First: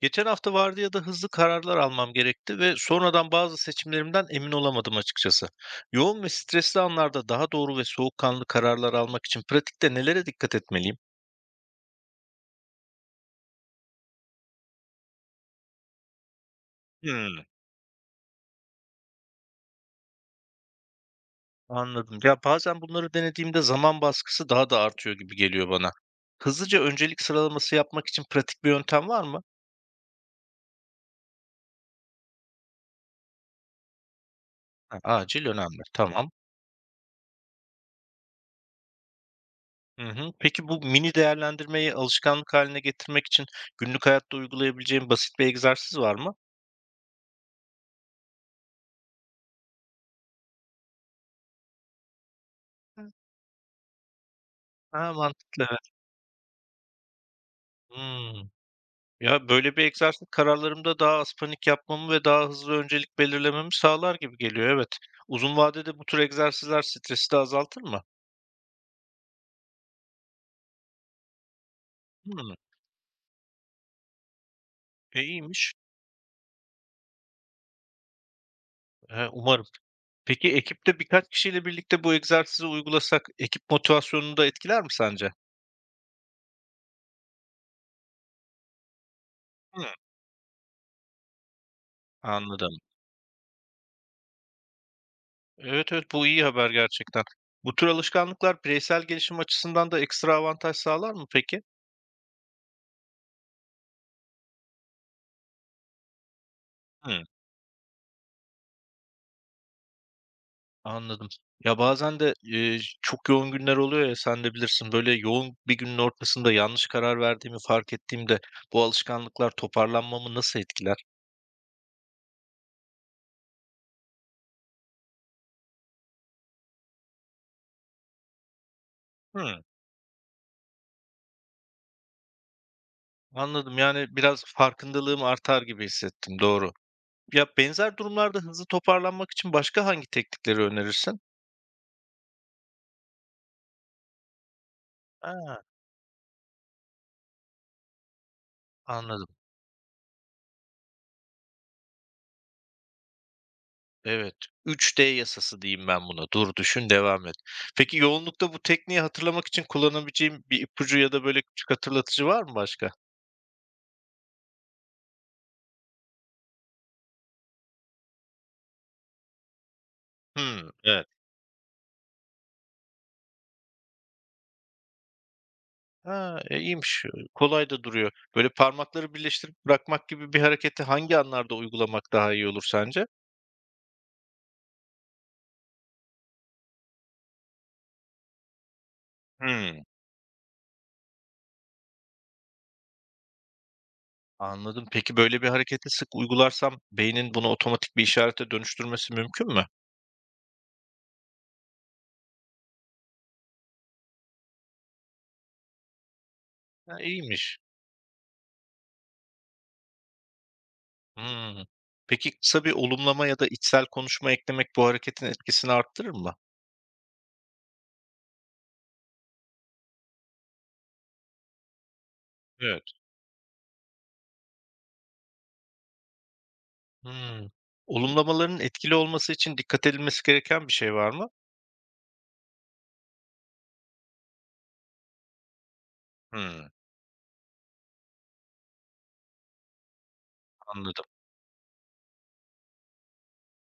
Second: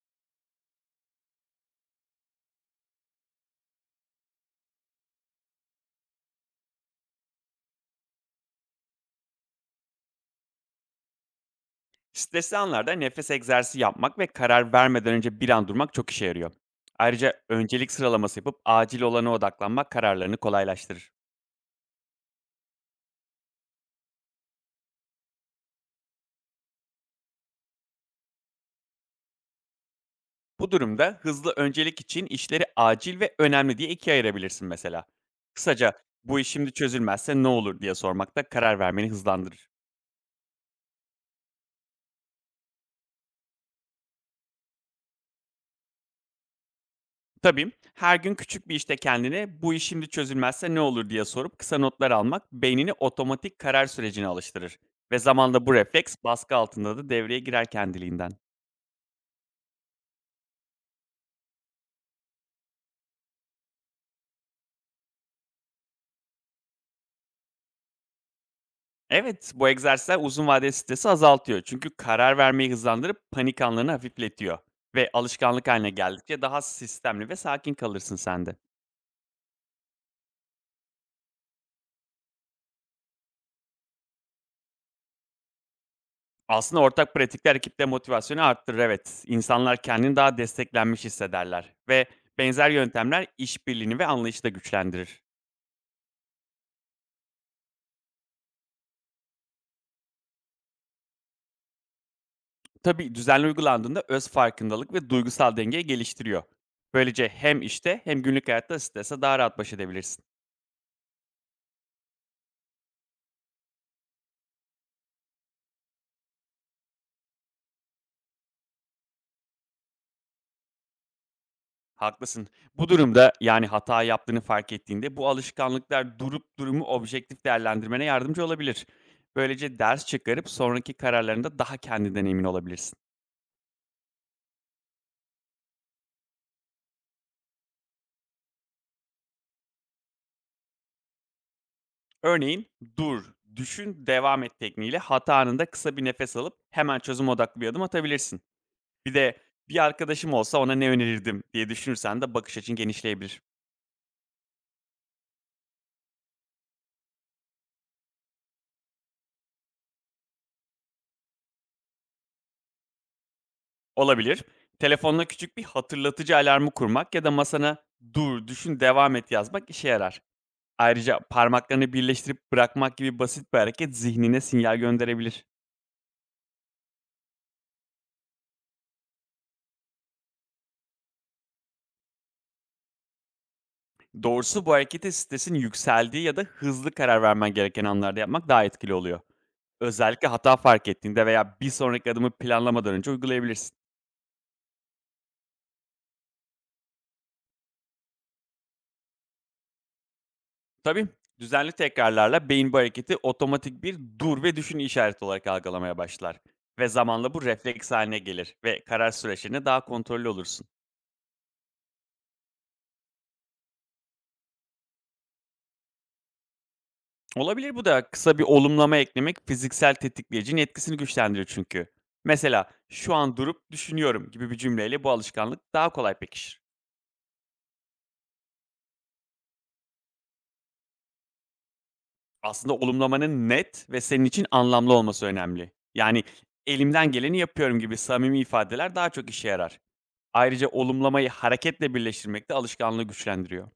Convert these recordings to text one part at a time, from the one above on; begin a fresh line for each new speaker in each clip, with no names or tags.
Geçen hafta vardiyada hızlı kararlar almam gerekti ve sonradan bazı seçimlerimden emin olamadım açıkçası. Yoğun ve stresli anlarda daha doğru ve soğukkanlı kararlar almak için pratikte nelere dikkat etmeliyim?
Stresli anlarda nefes egzersizi yapmak ve karar vermeden önce bir an durmak çok işe yarıyor. Ayrıca
Hmm,
öncelik sıralaması yapıp acil olana odaklanmak kararlarını kolaylaştırır.
anladım. Ya bazen bunları denediğimde zaman baskısı daha da artıyor gibi geliyor bana. Hızlıca öncelik sıralaması yapmak için pratik bir yöntem var mı?
Bu durumda hızlı öncelik için işleri acil ve önemli diye ikiye ayırabilirsin
Ha,
mesela.
acil önemli.
Kısaca
Tamam.
bu iş şimdi çözülmezse ne olur diye sormak da karar vermeni hızlandırır.
Hı hı. Peki bu mini değerlendirmeyi alışkanlık haline getirmek için günlük hayatta uygulayabileceğim basit bir egzersiz var mı?
Tabii her gün küçük bir işte kendine bu iş şimdi çözülmezse ne olur diye sorup kısa notlar almak beynini otomatik karar sürecine alıştırır.
Ha,
Ve zamanla bu
mantıklı.
refleks baskı altında da devreye girer kendiliğinden.
Hımm. Ya, böyle bir egzersiz kararlarımda daha az panik yapmamı ve daha hızlı öncelik belirlememi sağlar gibi geliyor, evet. Uzun vadede bu tür egzersizler stresi de azaltır mı?
Evet, bu egzersizler uzun vadeli stresi azaltıyor. Çünkü karar
Hımm.
vermeyi hızlandırıp panik anlarını hafifletiyor. Ve
E,
alışkanlık
iyiymiş.
haline geldikçe daha sistemli ve sakin kalırsın sen de.
Umarım. Peki ekipte birkaç kişiyle birlikte bu egzersizi uygulasak ekip motivasyonunu da etkiler mi sence?
Aslında ortak pratikler ekipte motivasyonu arttırır evet. İnsanlar
Hımm.
kendini daha desteklenmiş hissederler. Ve benzer
Anladım.
yöntemler işbirliğini ve anlayışı da güçlendirir.
Evet, evet, bu iyi haber gerçekten. Bu tür alışkanlıklar bireysel gelişim açısından da ekstra avantaj sağlar mı peki?
Tabii düzenli uygulandığında öz farkındalık ve duygusal dengeyi geliştiriyor.
Hımm.
Böylece hem işte hem günlük hayatta strese daha rahat baş edebilirsin.
Anladım. Ya, bazen de, çok yoğun günler oluyor ya, sen de bilirsin. Böyle yoğun bir günün ortasında yanlış karar verdiğimi fark ettiğimde bu alışkanlıklar toparlanmamı nasıl etkiler?
Haklısın. Bu durumda, yani, hata yaptığını fark ettiğinde bu alışkanlıklar durup durumu objektif değerlendirmene yardımcı olabilir.
Hıı,
Böylece ders çıkarıp sonraki kararlarında daha kendinden emin olabilirsin.
anladım. Yani biraz farkındalığım artar gibi hissettim, doğru. Ya, benzer durumlarda hızlı toparlanmak için başka hangi teknikleri önerirsin?
Örneğin "dur, düşün, devam et" tekniğiyle hata
A!
anında kısa bir nefes alıp hemen çözüm odaklı bir adım atabilirsin. Bir
Anladım.
de "Bir arkadaşım olsa ona ne önerirdim?" diye düşünürsen de bakış açın genişleyebilir.
Evet. Üç d yasası diyeyim ben buna. Dur, düşün, devam et. Peki yoğunlukta bu tekniği hatırlamak için kullanabileceğim bir ipucu ya da böyle küçük hatırlatıcı var mı başka?
Olabilir, telefonuna küçük bir hatırlatıcı alarmı kurmak ya da masana "dur, düşün, devam et" yazmak işe yarar.
Hımm, evet.
Ayrıca parmaklarını birleştirip bırakmak gibi basit bir hareket zihnine sinyal gönderebilir.
Ha, e, iyiymiş. Kolay da duruyor. Böyle parmakları birleştirip bırakmak gibi bir hareketi hangi anlarda uygulamak daha iyi olur sence?
Doğrusu bu hareketi stresin yükseldiği ya da hızlı karar vermen gereken anlarda yapmak daha etkili oluyor.
Hımm,
Özellikle hata fark ettiğinde veya bir sonraki adımı planlamadan önce uygulayabilirsin.
anladım. Peki böyle bir hareketi sık uygularsam beynin bunu otomatik bir işarete dönüştürmesi mümkün mü?
Tabii düzenli tekrarlarla beyin bu hareketi otomatik bir dur ve düşün işareti olarak algılamaya başlar. Ve
Ha,
zamanla bu
iyiymiş.
refleks haline gelir ve karar süreçlerinde daha kontrollü olursun.
Hımm. Peki kısa bir olumlama ya da içsel konuşma eklemek bu hareketin etkisini arttırır mı?
Olabilir bu da. Kısa bir olumlama eklemek fiziksel tetikleyicinin etkisini güçlendirir çünkü. Mesela
Evet.
"şu an durup düşünüyorum" gibi bir cümleyle bu alışkanlık daha kolay pekişir.
Hımm. Olumlamaların etkili olması için dikkat edilmesi gereken bir şey var mı?
Aslında olumlamanın net ve senin için anlamlı olması önemli. Yani
Hımm,
"elimden geleni yapıyorum" gibi samimi ifadeler daha çok işe yarar. Ayrıca
anladım.
olumlamayı hareketle birleştirmek de alışkanlığı güçlendiriyor.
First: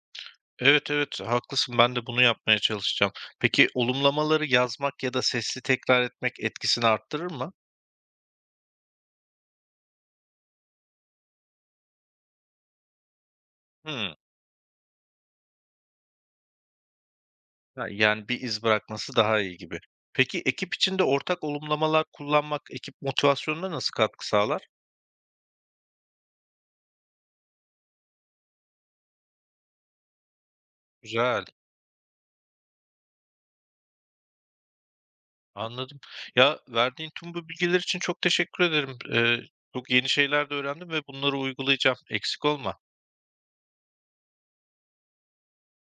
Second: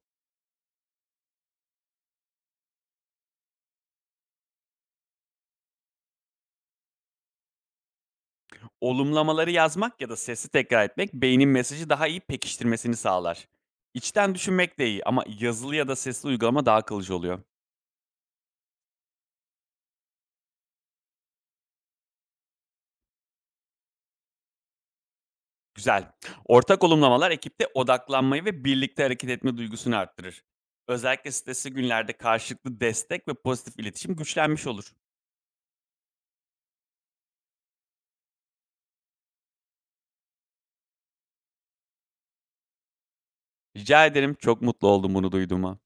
Evet, evet, haklısın. Ben de bunu yapmaya çalışacağım. Peki olumlamaları yazmak ya da sesli tekrar etmek etkisini arttırır mı?
Olumlamaları yazmak ya da sesli tekrar etmek beynin mesajı daha iyi pekiştirmesini sağlar.
Hımm.
İçten düşünmek de iyi ama yazılı ya da sesli uygulama daha kalıcı oluyor.
Ha, yani bir iz bırakması daha iyi gibi. Peki ekip içinde ortak olumlamalar kullanmak ekip motivasyonuna nasıl katkı sağlar?
Güzel. Ortak olumlamalar ekipte odaklanmayı ve birlikte hareket etme duygusunu arttırır. Özellikle
Güzel,
stresli günlerde karşılıklı destek ve pozitif iletişim güçlenmiş olur.
anladım. Ya, verdiğin tüm bu bilgiler için çok teşekkür ederim. Çok yeni şeyler de öğrendim ve bunları uygulayacağım. Eksik olma.
Rica ederim. Çok mutlu oldum bunu duyduğuma.